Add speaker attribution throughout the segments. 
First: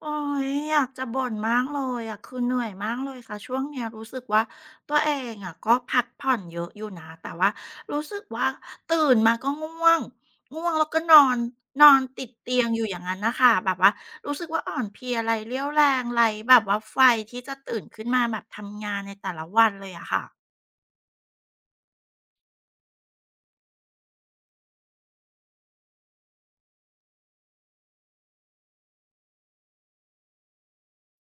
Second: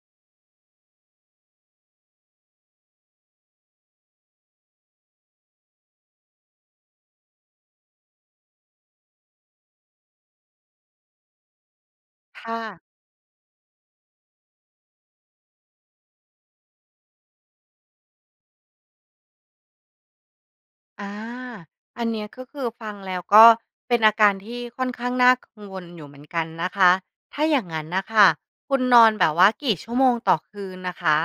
Speaker 1: โอยอยากจะบ่นมากเลยอะคือเหนื่อยมากเลยค่ะช่วงเนี้ยรู้สึกว่าตัวเองอะก็พักผ่อนเยอะอยู่นะแต่ว่ารู้สึกว่าตื่นมาก็ง่วงง่วงแล้วก็นอนนอนติดเตี
Speaker 2: ค่ะ
Speaker 1: ยงอยู่อย่างนั้นนะคะแบบว่ารู้สึกว่าอ่อนเพลียไรเรี่ยวแรงไรแบบว่าไฟที่จะตื่นขึ้นมาแบบทำงานในแต่ละวันเลยอะค่ะ
Speaker 2: อาอันเนี้ยก็คือฟังแล้วก็เป็นอาการที่ค่อนข้างน่ากังวลอยู่เหมือนกันนะคะ ถ้าอย่างนั้นนะคะคุณนอนแบบว่ากี่ชั่วโมงต่อคืนนะคะ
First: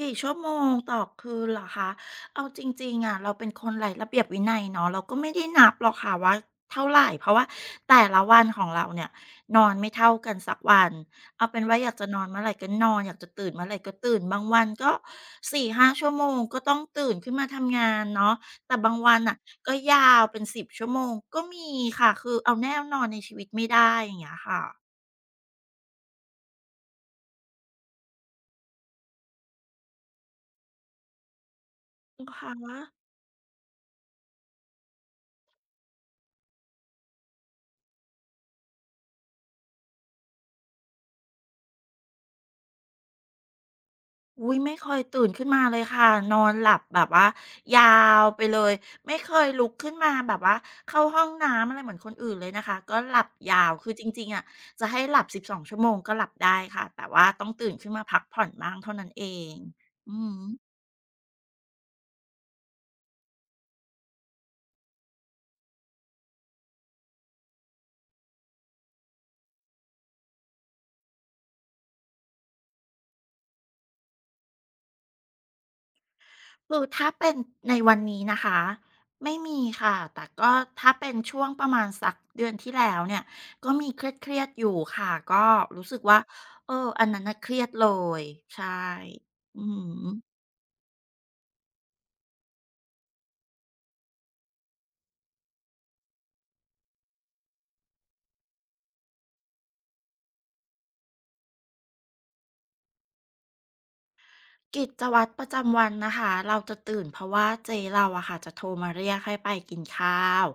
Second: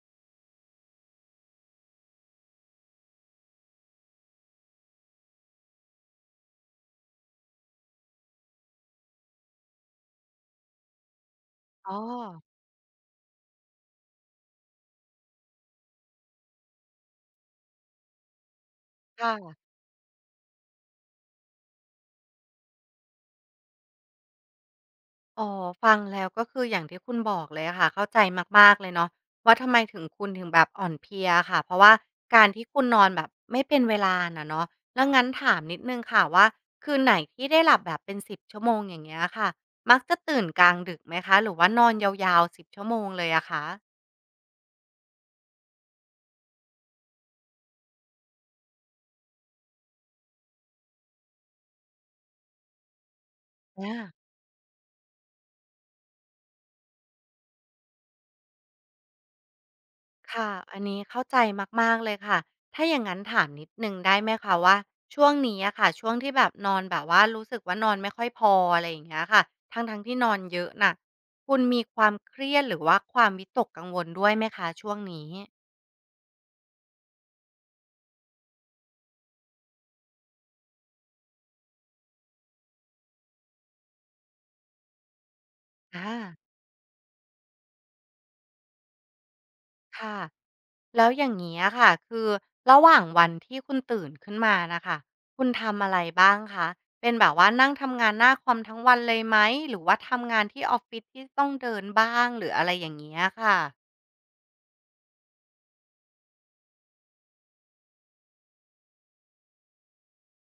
Speaker 1: กี่ชั่วโมงต่อคืนเหรอคะ เอาจริงๆอะเราเป็นคนไร้ระเบียบวินัยเนาะเราก็ไม่ได้นับหรอกค่ะว่าเท่าไรเพราะว่าแต่ละวันของเราเนี่ยนอนไม่เท่ากันสักวันเอาเป็นว่าอ
Speaker 2: อ๋
Speaker 1: ยา
Speaker 2: อ
Speaker 1: กจะนอนเมื่อไรก็นอนอยากจะตื่นเมื่อไรก็ตื่นบางวันก็สี่ห้าชั่วโมงก็ต้องตื่นขึ้นมาทำงานเนาะแต่บางวัน
Speaker 2: ค่
Speaker 1: น่ะ
Speaker 2: ะ
Speaker 1: ก็ยาวเป็นสิบชั่วโมงก็มีค่ะคือเอาแน่นอนในชีวิตไม่ได้อย่างเงี้ยค่ะ
Speaker 2: อ๋อฟังแล้วก็คืออย่างที่คุณบอกเลยอะค่ะเข้าใจมากๆเลยเนาะว่าทำไมถึงคุณถึงแบบอ่อนเพลียค่ะเพราะว่า
Speaker 1: อือ
Speaker 2: การ
Speaker 1: คะ
Speaker 2: ที่คุณนอนแบบไม่เป็นเวลาน่ะเนาะแล้วงั้นถามนิดหนึ่งค่ะว่าคืนไหนที่ได้หลับแบบเป็นสิบชั่วโมงอย่างเงี้ยค่ะมักจะตื่นกลางดึกไหมคะหรือว่านอนยาวๆ1บชั่วโมงเลยอะคะ
Speaker 1: อุ้ยไม่เคยตื่นขึ้นมาเลยค่ะนอนหลับแบบว่ายาวไปเลยไม่เคยลุกขึ้นมาแบบว่าเข้าห้องน้ำอะไรเหมือนคนอื่นเลยนะคะก็หลับยาวคือจ
Speaker 2: อา
Speaker 1: ริงๆอะจะให้หลับ12ชั่วโมงก็หลับได้ค่ะแต่ว่าต้องตื่นขึ้นมาพักผ่อนบ้างเท่านั้นเองอื
Speaker 2: ค่ะ
Speaker 1: ม
Speaker 2: อันนี้เข้าใจมากๆเลยค่ะ ถ้าอย่างงั้นถามนิดหนึ่งได้ไหมคะว่าช่วงนี้อะค่ะ ช่วงที่แบบนอนแบบว่ารู้สึกว่านอนไม่ค่อยพออะไรอย่างเงี้ยค่ะ ทั้งๆที่นอนเยอะน่ะ คุณมีความเครียดหรือว่าความวิตกกังวลด้วยไหมคะช่วงนี้
Speaker 1: คือถ้าเป็นในวันนี้นะคะไม่มีค่ะแต่ก็ถ้าเป็นช่วงประมาณสักเดือนที่แล้วเนี่ยก็มีเครียดๆอยู่ค่ะก็รู้สึก
Speaker 2: อา
Speaker 1: ว่าเอออันนั้นน่ะเครียดเลยใช่อื
Speaker 2: ค่ะ
Speaker 1: ม
Speaker 2: แล้วอย่างงี้อะค่ะคือระหว่างวันที่คุณตื่นขึ้นมาน่ะค่ะคุณทำอะไรบ้างคะเป็นแบบว่านั่งทำงานหน้าคอมทั้งวันเลยไหมหรือว่าทำงานที่ออฟฟิศที่ต้องเดินบ้างหรืออะไรอย่างเงี้ยค่ะ
Speaker 1: กิจวัตรประจำวันนะคะเราจะตื่นเพราะว่าเจ๊เราอะค่ะจะโทรมาเรียกให้ไปกินข้าว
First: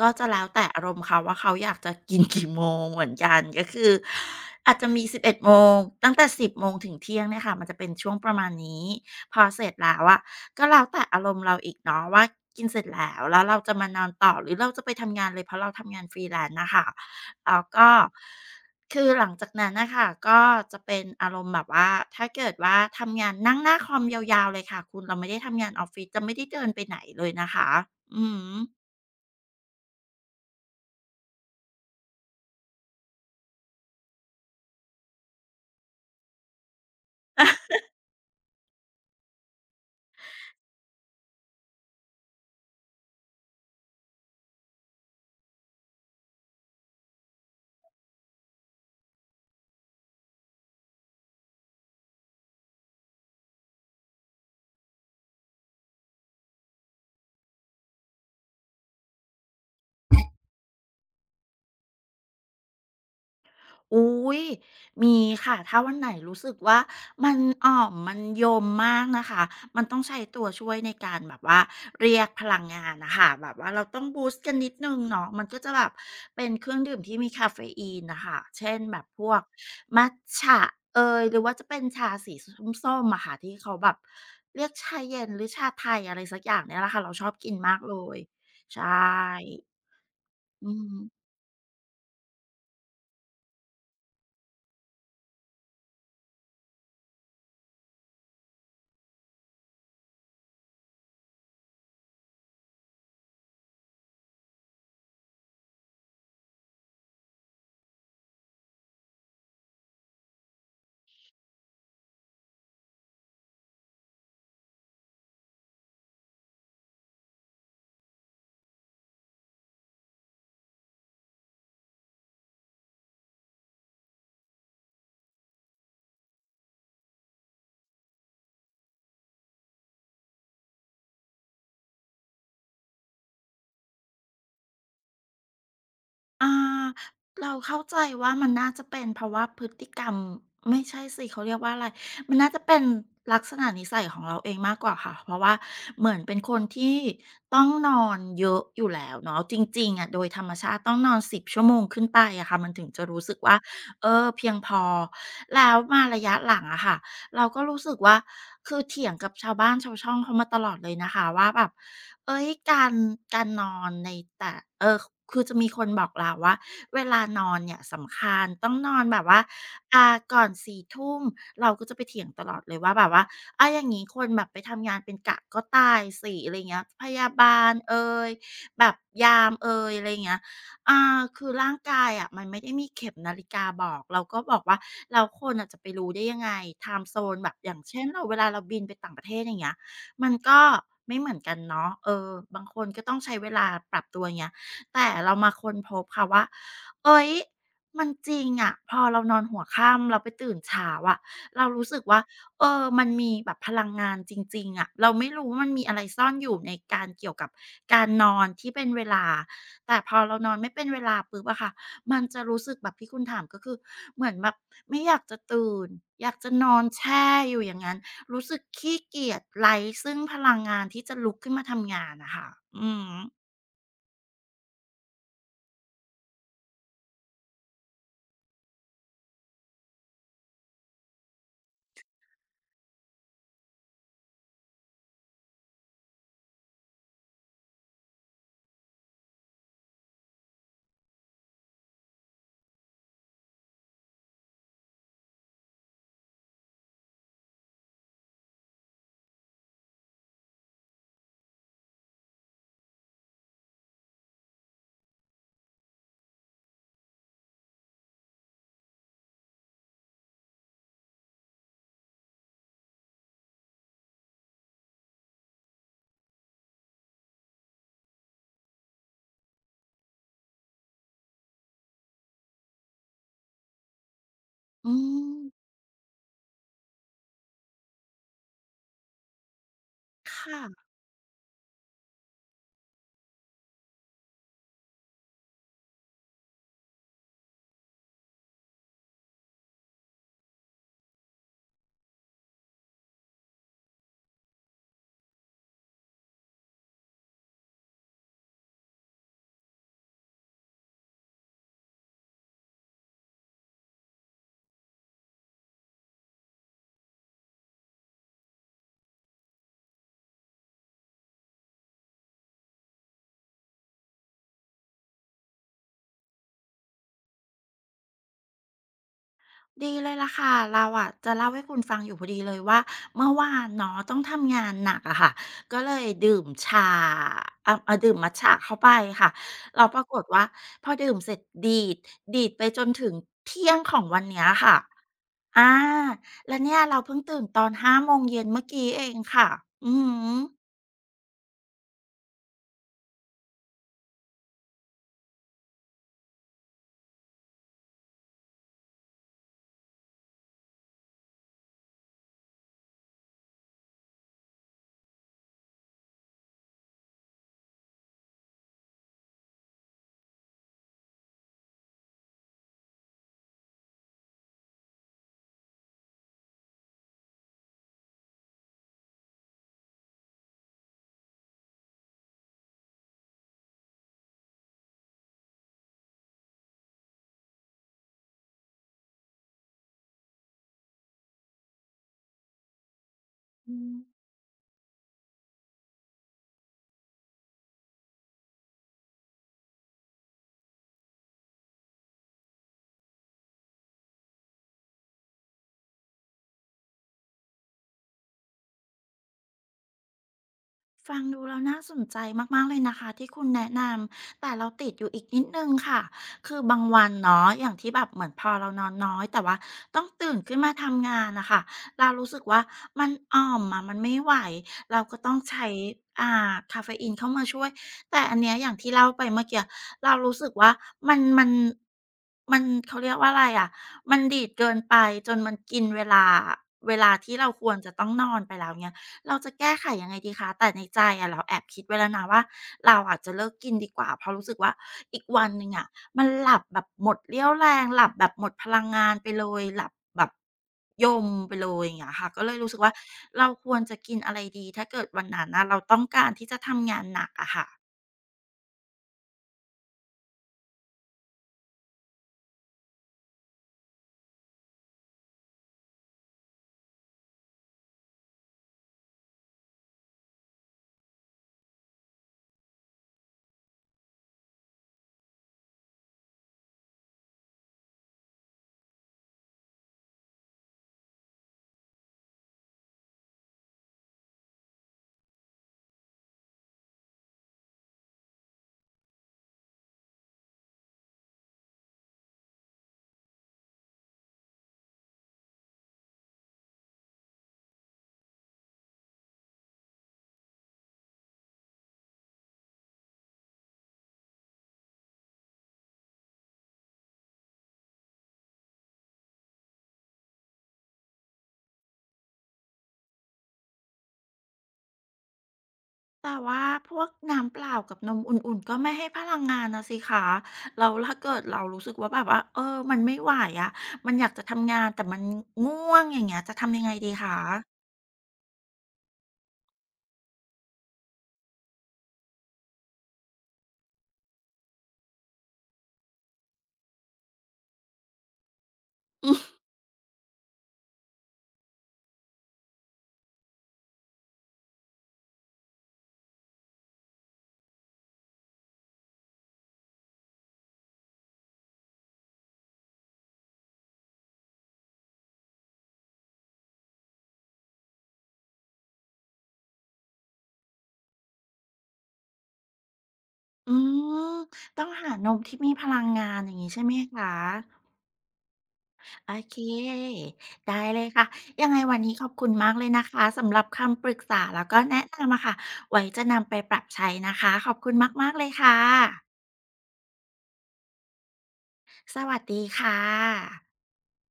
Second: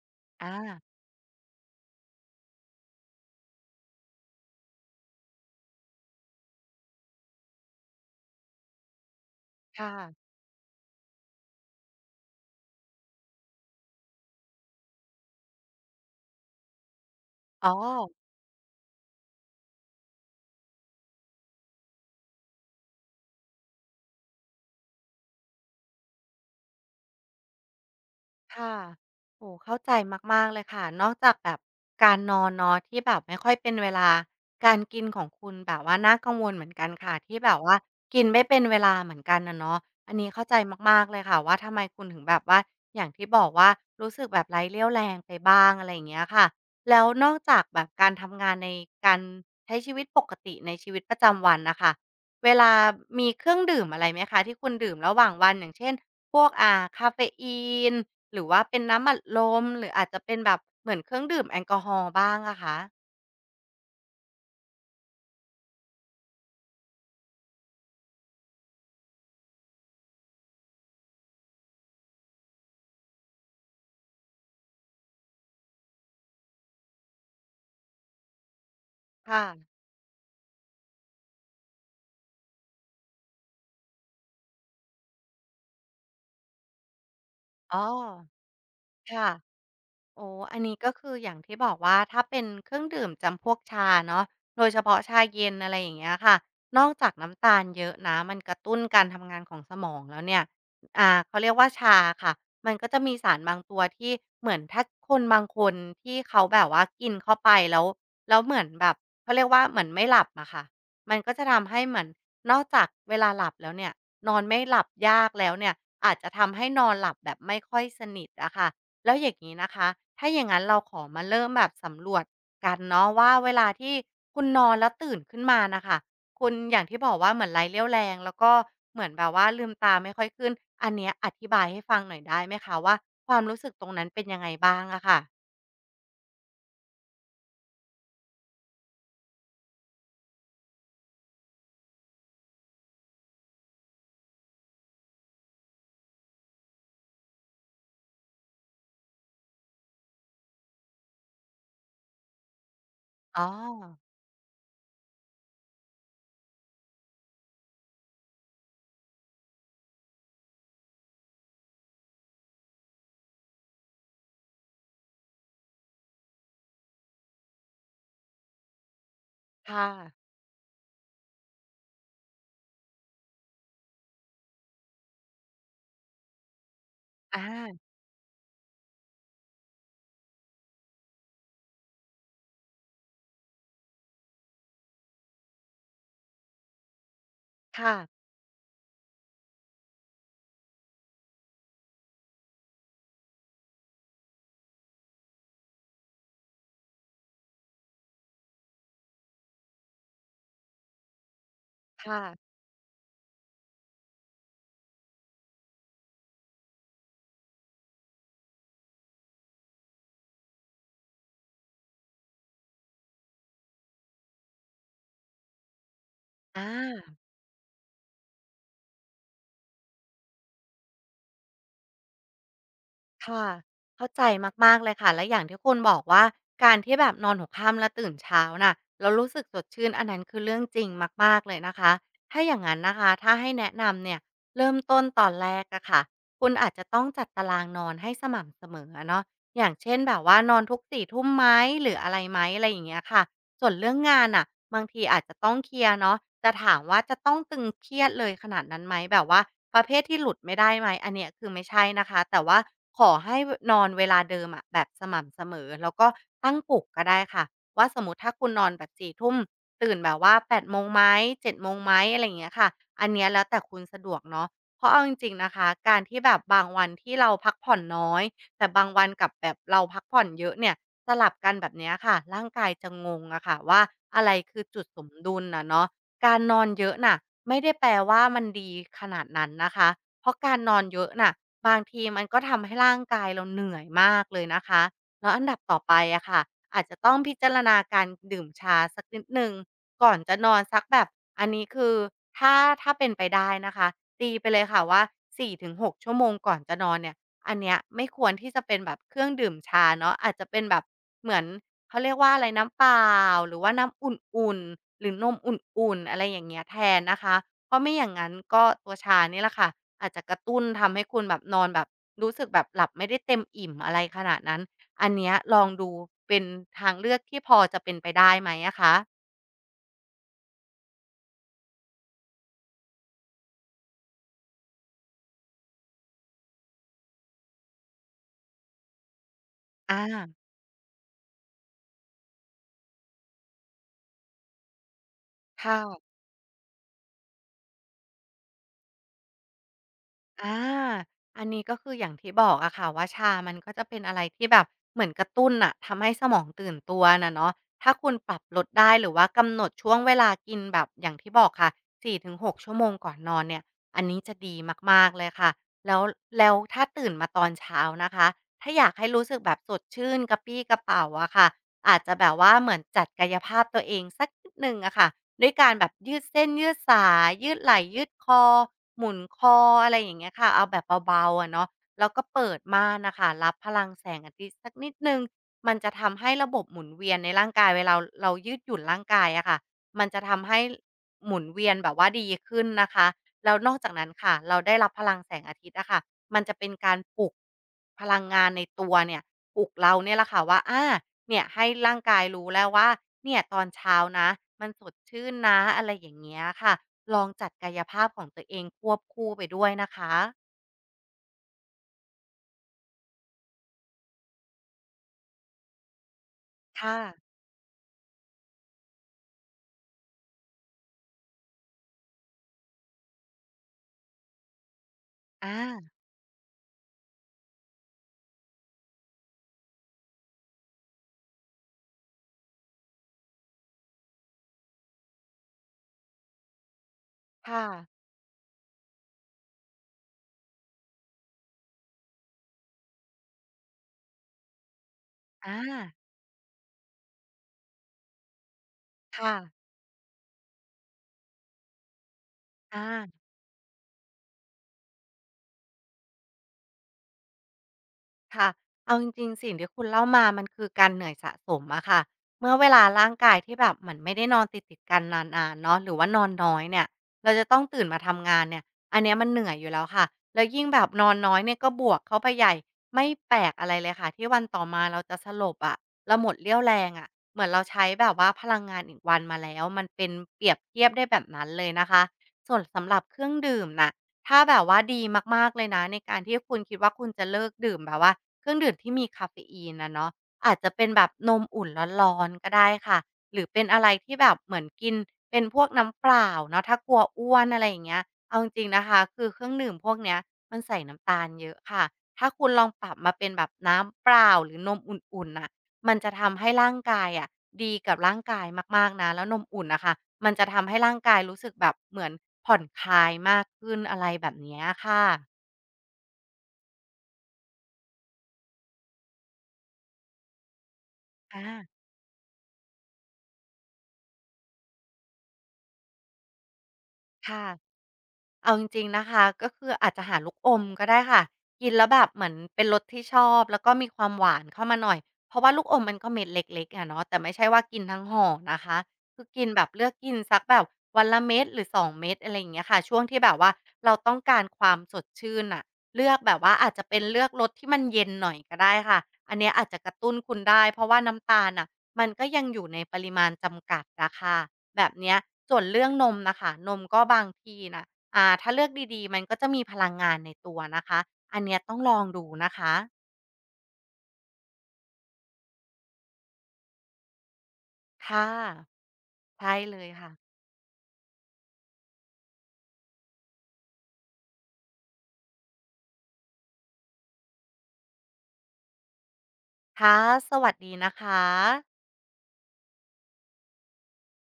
Speaker 1: ก็จะแล้วแต่อา
Speaker 2: อา
Speaker 1: รมณ์เขาว่าเขาอยากจะกิน กี่โมงเหมือนกันก็คืออาจจะมี11โมงตั้งแต่10โมงถึงเที่ยงเนี่ยค่ะมันจะเป็นช่วงประมาณนี้พอเสร็จ
Speaker 2: ค่ะ
Speaker 1: แล้วอะก็แล้วแต่อารมณ์เราอีกเนาะว่ากินเสร็จแล้วแล้วเราจะมานอนต่อหรือเราจะไปทำงานเลยเพราะเราทำงาน Freelance น่ะค่ะแล้ว
Speaker 2: อ๋อ
Speaker 1: ก็ คือหลังจากนั้นนะคะก็จะเป็นอารมณ์แบบว่าถ้าเกิดว่าทำงานนั่งหน้าคอมยาวๆเลยค่ะคุณเราไม่ได้ทำงานออฟฟิศจะไม่ได้เดินไปไหนเลยนะคะอือ
Speaker 2: ค่ะโอ้เข้าใจมากๆเลยค่ะนอกจากแบบการนอนเนาะที่แบบไม่ค่อยเป็นเวลาการกินของคุณแบบว่าน่ากังวลเหมือนกันค่ะที่แบบว่ากินไม่เป็นเวลาเหมือนกันอะเนาะอันนี้เข้าใจมากๆเลยค่ะว่าทำไมคุณถึงแบบว่าอย่างที่บอกว่ารู้สึกแบบไร้เรี่ยวแรงไปบ้างอะไรอย่างเงี้ยค่ะแล้วนอกจากแบบการทำงานในการใช้ชีวิตปกติในชีวิตประจำวันน่ะค่ะเวลามีเครื่องดื่มอะไรไหมคะที่คุณดื่มระหว่างวันอย่างเช่นพวกกาเฟอีน หรือว่าเป็นน้ำอัดลมหรืออาจจะเป็นแบบเหมือนเครื่องดื่มแอลกอฮอล์บ้างอะคะ
Speaker 1: อุ๊ยมีค่ะถ้าวันไหนรู้สึกว่ามันอ่อมมันโยมมากนะคะมันต้องใช้ตัวช่วยในการแบบว่าเรียกพลังงานนะคะแบบว่าเราต้องบูสต์กันนิดนึงเนาะมันก็จะแบบเป็นเครื่องดื่มที่มีคาเฟอีนนะคะเช่นแบบพวก
Speaker 2: ค่ะ
Speaker 1: มัทฉะเอยหรือว่าจะเป็นชาสีสส้มๆอะค่ะที่เขาแบบเรียกชาเย็นหรือชาไทยอะไรสักอย่างเนี่ยแหละค่ะเราชอบกินมา
Speaker 2: อ๋
Speaker 1: ก
Speaker 2: อ
Speaker 1: เลยใช
Speaker 2: ค่ะ
Speaker 1: ่
Speaker 2: โอ้อัน
Speaker 1: อื
Speaker 2: นี้ก็คือ
Speaker 1: ม
Speaker 2: อย่างที่บอกว่าถ้าเป็นเครื่องดื่มจำพวกชาเนาะโดยเฉพาะชาเย็นอะไรอย่างเงี้ยค่ะนอกจากน้ำตาลเยอะนะมันกระตุ้นการทำงานของสมองแล้วเนี่ยเขาเรียกว่าชาค่ะมันก็จะมีสารบางตัวที่เหมือนถ้าคนบางคนที่เขาแบบว่ากินเข้าไปแล้วเหมือนแบบเขาเรียกว่าเหมือนไม่หลับอะค่ะมันก็จะทำให้เหมือนนอกจากเวลาหลับแล้วเนี่ยนอนไม่หลับยากแล้วเนี่ยอาจจะทำให้นอนหลับแบบไม่ค่อยสนิทอะค่ะ แล้วอย่างนี้นะคะ ถ้าอย่างนั้นเราขอมาเริ่มแบบสำรวจกันเนาะว่าเวลาที่คุณนอนแล้วตื่นขึ้นมานะคะคุณอย่างที่บอกว่าเหมือนไร้เรี่ยวแรงแล้วก็เหมือนแบบว่าลืมตาไม่ค่อยขึ้นอันเนี้ยอธิบายให้ฟังหน่อยได้ไหมคะว่าความรู้สึกตรงนั้นเป็นยังไงบ้างอะค่ะ
Speaker 1: อาเราเข้าใจว่ามันน่าจะเป็นเพราะว่าพฤติกรรมไม่ใช่สิเขาเรียกว่าอะไรมันน่าจะเป็นลักษณะนิสัยของเราเองมากกว่าค่ะเพราะว่าเหมือนเป็นคนที่ต้องนอนเยอะอยู่แล้วเนาะจริงๆอะโดยธรรมชาติต้องนอน10ชั่วโมงขึ้นไปอะค่ะมันถึงจะรู้สึก
Speaker 2: อ๋อ
Speaker 1: ว่าเออเพียงพอแล้วมาระยะหลังอะค่ะ เราก็รู้สึกว่าคือเถียงกับชาวบ้านชาวช่องเขามาตลอดเลยนะคะว่าแบบเอ้ยการนอนในแต่เออคือจะมีคนบอกเราว่าเวลานอนเนี่ยสำคัญต้องนอนแบบว่า
Speaker 2: ค่ะ
Speaker 1: อ่าก่อน4ทุ่มเราก็จะไปเถียงตลอดเลยว่าแบบว่าอาอย่างงี้คนแบบไปทำงานเป็นกะก็ตายสิอะไรเงี้ยพยา
Speaker 2: อา
Speaker 1: บาลเอยแบบยามเอยอะไรเงี้ย อ่าคือร่างกายอ่ะมันไม่ได้มีเข็มนาฬิกาบอกเราก็บอกว่าแล้วคนน่ะจะไปรู้ได้ยังไงไทม์โซนแบบอย่าง
Speaker 2: ค่ะ
Speaker 1: เช่นเราเวลาเราบินไปต่างประเทศอย่างเงี้ยมันก็ไม่เหมือนกันเนาะเออบางคนก็ต้องใช้เวลาปรับตัวอย่างเงี้ยแต่เรามาค้นพบค่ะว่าเฮ้ยมันจริงอะพอเรานอนหัวค่ำเราไปตื่นเช้าอะเรารู้สึกว่า
Speaker 2: ค่ะ
Speaker 1: เออมันมีแบบพลังงานจริงๆอะเราไม่รู้ว่ามันมีอะไรซ่อนอยู่ในการเกี่ยวกับการนอนที่เป็นเวลา แต่พอเรานอนไม่เป็นเวลาปุ๊บอะค่ะ มันจะรู้สึกแบบที่คุณถามก็คือเหมือนแบบไม่อยากจะตื่นอยากจะ
Speaker 2: อ
Speaker 1: นอนแช
Speaker 2: า
Speaker 1: ่อยู่อย่างนั้นรู้สึกขี้เกียจไร้ซึ่งพลังงานที่จะลุกขึ้นมาทำงานอะค่ะอืม
Speaker 2: ค่ะเข้าใจมากๆเลยค่ะและอย่างที่คุณบอกว่าการที่แบบนอนหัวค่ำแล้วตื่นเช้าน่ะแล้วรู้สึกสดชื่นอันนั้นคือเรื่องจริงมากๆเลยนะคะ ถ้าอย่างนั้นนะคะถ้าให้แนะนำเนี่ยเริ่มต้นตอนแรกอะค่ะคุณอาจจะต้องจัดตารางนอนให้สม่ำเสมออะเนาะอย่างเช่นแบบว่านอนทุก4ทุ่มไหมหรืออะไรไหมอะไรอย่างเงี้ยค่ะ ส่วนเรื่องงานน่ะบางทีอาจจะต้องเคลียร์เนาะแต่ถามว่าจะต้องตึงเครียดเลยขนาดนั้นไหมแบบว่าประเภทที่หลุดไม่ได้ไหมอันเนี้ยคือไม่ใช่นะคะแต่ว่าขอให้วนอนเวลาเดิมอะแบบสม่ำเสมอแล้วก็ตั้งปลุกก็ได้ค่ะว่าสมมุติถ้าคุณนอนแบบสี่ทุ่มตื่นแบบว่าแปดโมงไหมเจ็ดโมงไหมอะไรอย่างเงี้ยค่ะอันเนี้ยแล้วแต่คุณสะดวกเนาะเพราะเอาจริงๆนะคะการที่แบบบางวันที่เราพักผ่อนน้อยแต่บางวันกับแบบเราพักผ่อนเยอะเนี่ย สลับกันแบบเนี้ยค่ะร่างกายจะงงอะค่ะว่าอะไรคือจุด
Speaker 1: อื
Speaker 2: สมดุลน่ะ
Speaker 1: ม
Speaker 2: เนาะการนอนเยอะน่ะไม่ได้แปลว่ามันดีขนาดนั้นนะคะเพ
Speaker 1: ค
Speaker 2: ราะการนอ
Speaker 1: ่ะ
Speaker 2: นเยอะน่ะบางทีมันก็ทำให้ร่างกายเราเหนื่อยมากเลยนะคะแล้วอันดับต่อไปอะค่ะอาจจะต้องพิจารณาการดื่มชาสักนิดหนึ่งก่อนจะนอนสักแบบอันนี้คือถ้าถ้าเป็นไปได้นะคะตีไปเลยค่ะว่าสี่ถึงหกชั่วโมงก่อนจะนอนเนี่ย อันเนี้ยไม่ควรที่จะเป็นแบบเครื่องดื่มชาเนาะอาจจะเป็นแบบเหมือนเขาเรียกว่าอะไรน้ำเปล่าหรือว่าน้ำอุ่นๆหรือนมอุ่นๆอะไรอย่างเงี้ยแทนนะคะเพราะไม่อย่างงั้นก็ตัวชานี่แหละค่ะอาจจะกระตุ้นทำให้คุณแบบนอนแบบรู้สึกแบบหลับไม่ได้เต็มอิ่มอะไรขนาดนั้นอันเนี้ยลองดูเป็นทางเลือกที่พอจะเป็นไปได้ไหมอะคะ
Speaker 1: ดีเลยล่ะค่ะเราอะจะเล่าให้คุณฟังอยู่พอดีเลยว่าเมื่อวานเนาะต้องทำงานหนักอะค่ะก็เลยดื่มชาเอ่าอ่อดื่มมัตจะเข้าไปค่ะเราป
Speaker 2: อา
Speaker 1: รากฏว่าพอดื่มเสร็จดีดไปจนถึงเที่ยงของวันเนี้ยค่ะอ่า
Speaker 2: ค่ะ
Speaker 1: แล้วเนี่ยเราเพิ่งตื่นตอนหาโมงเย็นเมื่อกี้เองค่ะอื
Speaker 2: อาอันนี้ก็คืออย่างที่บอกอะค่ะว่าชามันก็จะเป็นอะไรที่แบบเหมือนกระตุ้นน่ะทำให้สมองตื่นตัวน่ะเนาะถ้าคุณปรับลดได้หรือว่ากำหนดช่วงเวลากินแบบอย่างที่บอกค่ะ4-6ชั่วโมงก่อนนอนเนี่ยอันนี้จะดีมากๆเลยค่ะแล้วแล้วถ้าตื่นมาตอนเช้านะคะถ้าอยากให้รู้สึกแบบสดชื่นกระปรี้กระเปร่าอะค่ะ อาจจะแบบว่าเหมือนจัดกายภาพตัวเองสักนิดหนึ่งอะค่ะด้วยการแบบยืดเส้นยืดสายยืดไหล่ยืดคอหมุนคออะไรอย่างเงี้ยค่ะเอาแบบเบาๆอะเนาะแล้วก็เปิดม่านน่ะค่ะรับพลังแสงอาทิตย์สักนิดหนึ่งมันจะทำให้ระบบหมุนเวียนในร่างกายเวลาเรายืดหยุ่นร่างกายอะค่ะมันจะทำให้หมุนเวียนแบบว่าดีขึ้นนะคะแล้วน
Speaker 1: ม
Speaker 2: อกจากนั้นค่ะเราได้รับพลังแสงอาทิตย์อะค่ะมันจะเป็นการปลุกพลังงานในตัวเนี่ย ปลุกเราเนี่ยแหละค่ะว่าอ่าเนี่ยให้ร่างกายรู้แล้วว่าเนี่ยตอนเช้านะมันสดชื่นนะอะไรอย่างเงี้ยค่ะลองจัดกายภาพของตัวเองควบคู่ไปด้วยนะคะ
Speaker 1: ฟังดูแล้วน่าสนใจมากๆเลยนะคะที่คุณแนะนำแต่เราติดอยู่อีกนิดหนึ่งค่ะคือบาง
Speaker 2: ค่ะ
Speaker 1: วันเนาะอย่างที่แบบเหมือนพอเรานอนน้อยแต่ว่าต้องตื่นขึ้นมาทำงานน่ะค่ะเรารู้สึกว่ามันอ่อมอะมันไม่ไหวเราก็ต้อง
Speaker 2: อา
Speaker 1: ใช้อ่ากาเฟอีนเข้ามาช่วยแต่อันเนี้ยอย่างที่เล่าไปเมื่อกี้เรารู้สึกว่ามันมันเขาเรียกว่าอะไรอะมันดีดเกินไปจนมันกินเวลาเวลาที่เรา
Speaker 2: ค่ะ
Speaker 1: ควรจะต้องนอนไปแล้วเงี้ย เราจะแก้ไขยังไงดีคะ แต่ในใจอะเราแอบคิดไว้แล้วนะว่าเราอาจจะเลิกกินดีกว่า เพราะรู้สึกว่าอีกวัน
Speaker 2: อา
Speaker 1: หนึ่งอะมันหลับแบบหมดเรี่ยวแรงหลับแบบหมดพลังงานไป
Speaker 2: ค่ะ
Speaker 1: เลยหลับแบบยมไปเลยอย่างเงี้ยค่ะก็เลยรู้สึก
Speaker 2: อา
Speaker 1: ว่าเราควรจะกินอะไรดีถ้าเกิดวันนั้นน่ะเราต้องการที่จะทำงานหนักอะค่ะ
Speaker 2: ค่ะเอาจริงๆสิ่งที่คุณเล่ามามันคือการเหนื่อยสะสมอะค่ะเมื่อเวลาร่างกายที่แบบเหมือนไม่ได้นอนติดๆกันนานๆเนาะหรือว่านอนน้อยเนี่ยเราจะต้องตื่นมาทำงานเนี่ยอันเนี้ยมันเหนื่อยอยู่แล้วค่ะแล้วยิ่งแบบนอนน้อยเนี่ยก็บวกเข้าไปใหญ่ไม่แปลกอะไรเลยค่ะที่วันต่อมาเราจะสลบอะเราหมดเรี่ยวแรงอะเหมือนเราใช้แบบว่าพลังงานอีกวันมาแล้วมันเป็นเปรียบเทียบได้แบบนั้นเลยนะคะส่วนสำหรับเครื่องดื่มน่ะถ้าแบบว่าดีมากๆเลยนะในการที่คุณคิดว่าคุณจะเลิกดื่มแบบว่า เครื่องดื่มที่มีกาเฟอีนนะเนาะอาจจะเป็นแบบนมอุ่นร้อนๆก็ได้ค่ะหรือเป็นอะไรที่แบบเหมือนกินเป็นพวกน้ำเปล่าเนาะถ้ากลัวอ้วนอะไรอย่างเงี้ยเอาจริงๆนะคะคือเครื่องดื่มพวกเนี้ยมันใส่น้ำตาลเยอะค่ะถ้าคุณลองปรับมาเป็นแบบน้ำเปล่าหรือนมอุ่นๆน่ะมันจะทำให้ร่างกายอะดีกับร่างกายมากๆนะแล้วนมอุ่นนะคะมันจะทำให้ร่างกายรู้สึกแบบเหมือนผ่อนคลายมากขึ้นอะไรแบบเนี้ยค่ะ
Speaker 1: แต่ว่าพวกน้ำเปล่ากับนมอุ่นๆก็ไม่ให้พลังงานน่ะสิคะแล้วถ้าเกิดเรา
Speaker 2: อา
Speaker 1: รู้สึกว่าแบบว่าเออมันไม่ไหวอะมันอยากจะทำงานแต่มันง่วงอย่างเงี้ยจะทำยังไงดีคะ
Speaker 2: ค่ะ เอาจริงๆนะคะก็คืออาจจะหาลูกอมก็ได้ค่ะกินแล้วแบบเหมือนเป็นรสที่ชอบแล้วก็มีความหวานเข้ามาหน่อยเพราะว่าลูกอมมันก็เม็ดเล็กๆอะเนาะแต่ไม่ใช่ว่ากินทั้งห่อนะคะคือกินแบบเลือกกินสักแบบวันละเม็ดหรือสองเม็ดอะไรอย่างเงี้ยค่ะช่วงที่แบบว่าเราต้องการความสดชื่นน่ะเลือกแบบว่าอาจจะเป็นเลือกรสที่มันเย็นหน่อยก็ได้ค่ะอันเนี้ยอาจจะกระตุ้นคุณได้เพราะว่าน้ำตาลน่ะมันก็ยังอยู่ในปริมาณจำกัดอะค่ะแบบเนี้ยส่วนเรื่องนมน่ะค่ะนมก็บางทีน่ะ ถ้าเลือกดีๆ มันก็จะมีพลังงานในตัวนะคะ อันเนี้ยต้องลองดูนะคะ
Speaker 1: อืมต้องหานมที่มีพลังงานอย่างงี้ใช่ไหมคะ
Speaker 2: ค่ะ
Speaker 1: โอ
Speaker 2: ใช่
Speaker 1: เค
Speaker 2: เลยค่ะ
Speaker 1: ได้เลยค่ะยังไงวันนี้ขอบคุณมากเลยนะคะสำหรับคำปรึกษาแล้วก็แนะนำอะค่ะไว้จะนำไปปรับใช้นะคะขอบคุณมากๆเลยค่ะ
Speaker 2: ค่ะ สวัสดีนะคะ
Speaker 1: สวัสดีค่ะ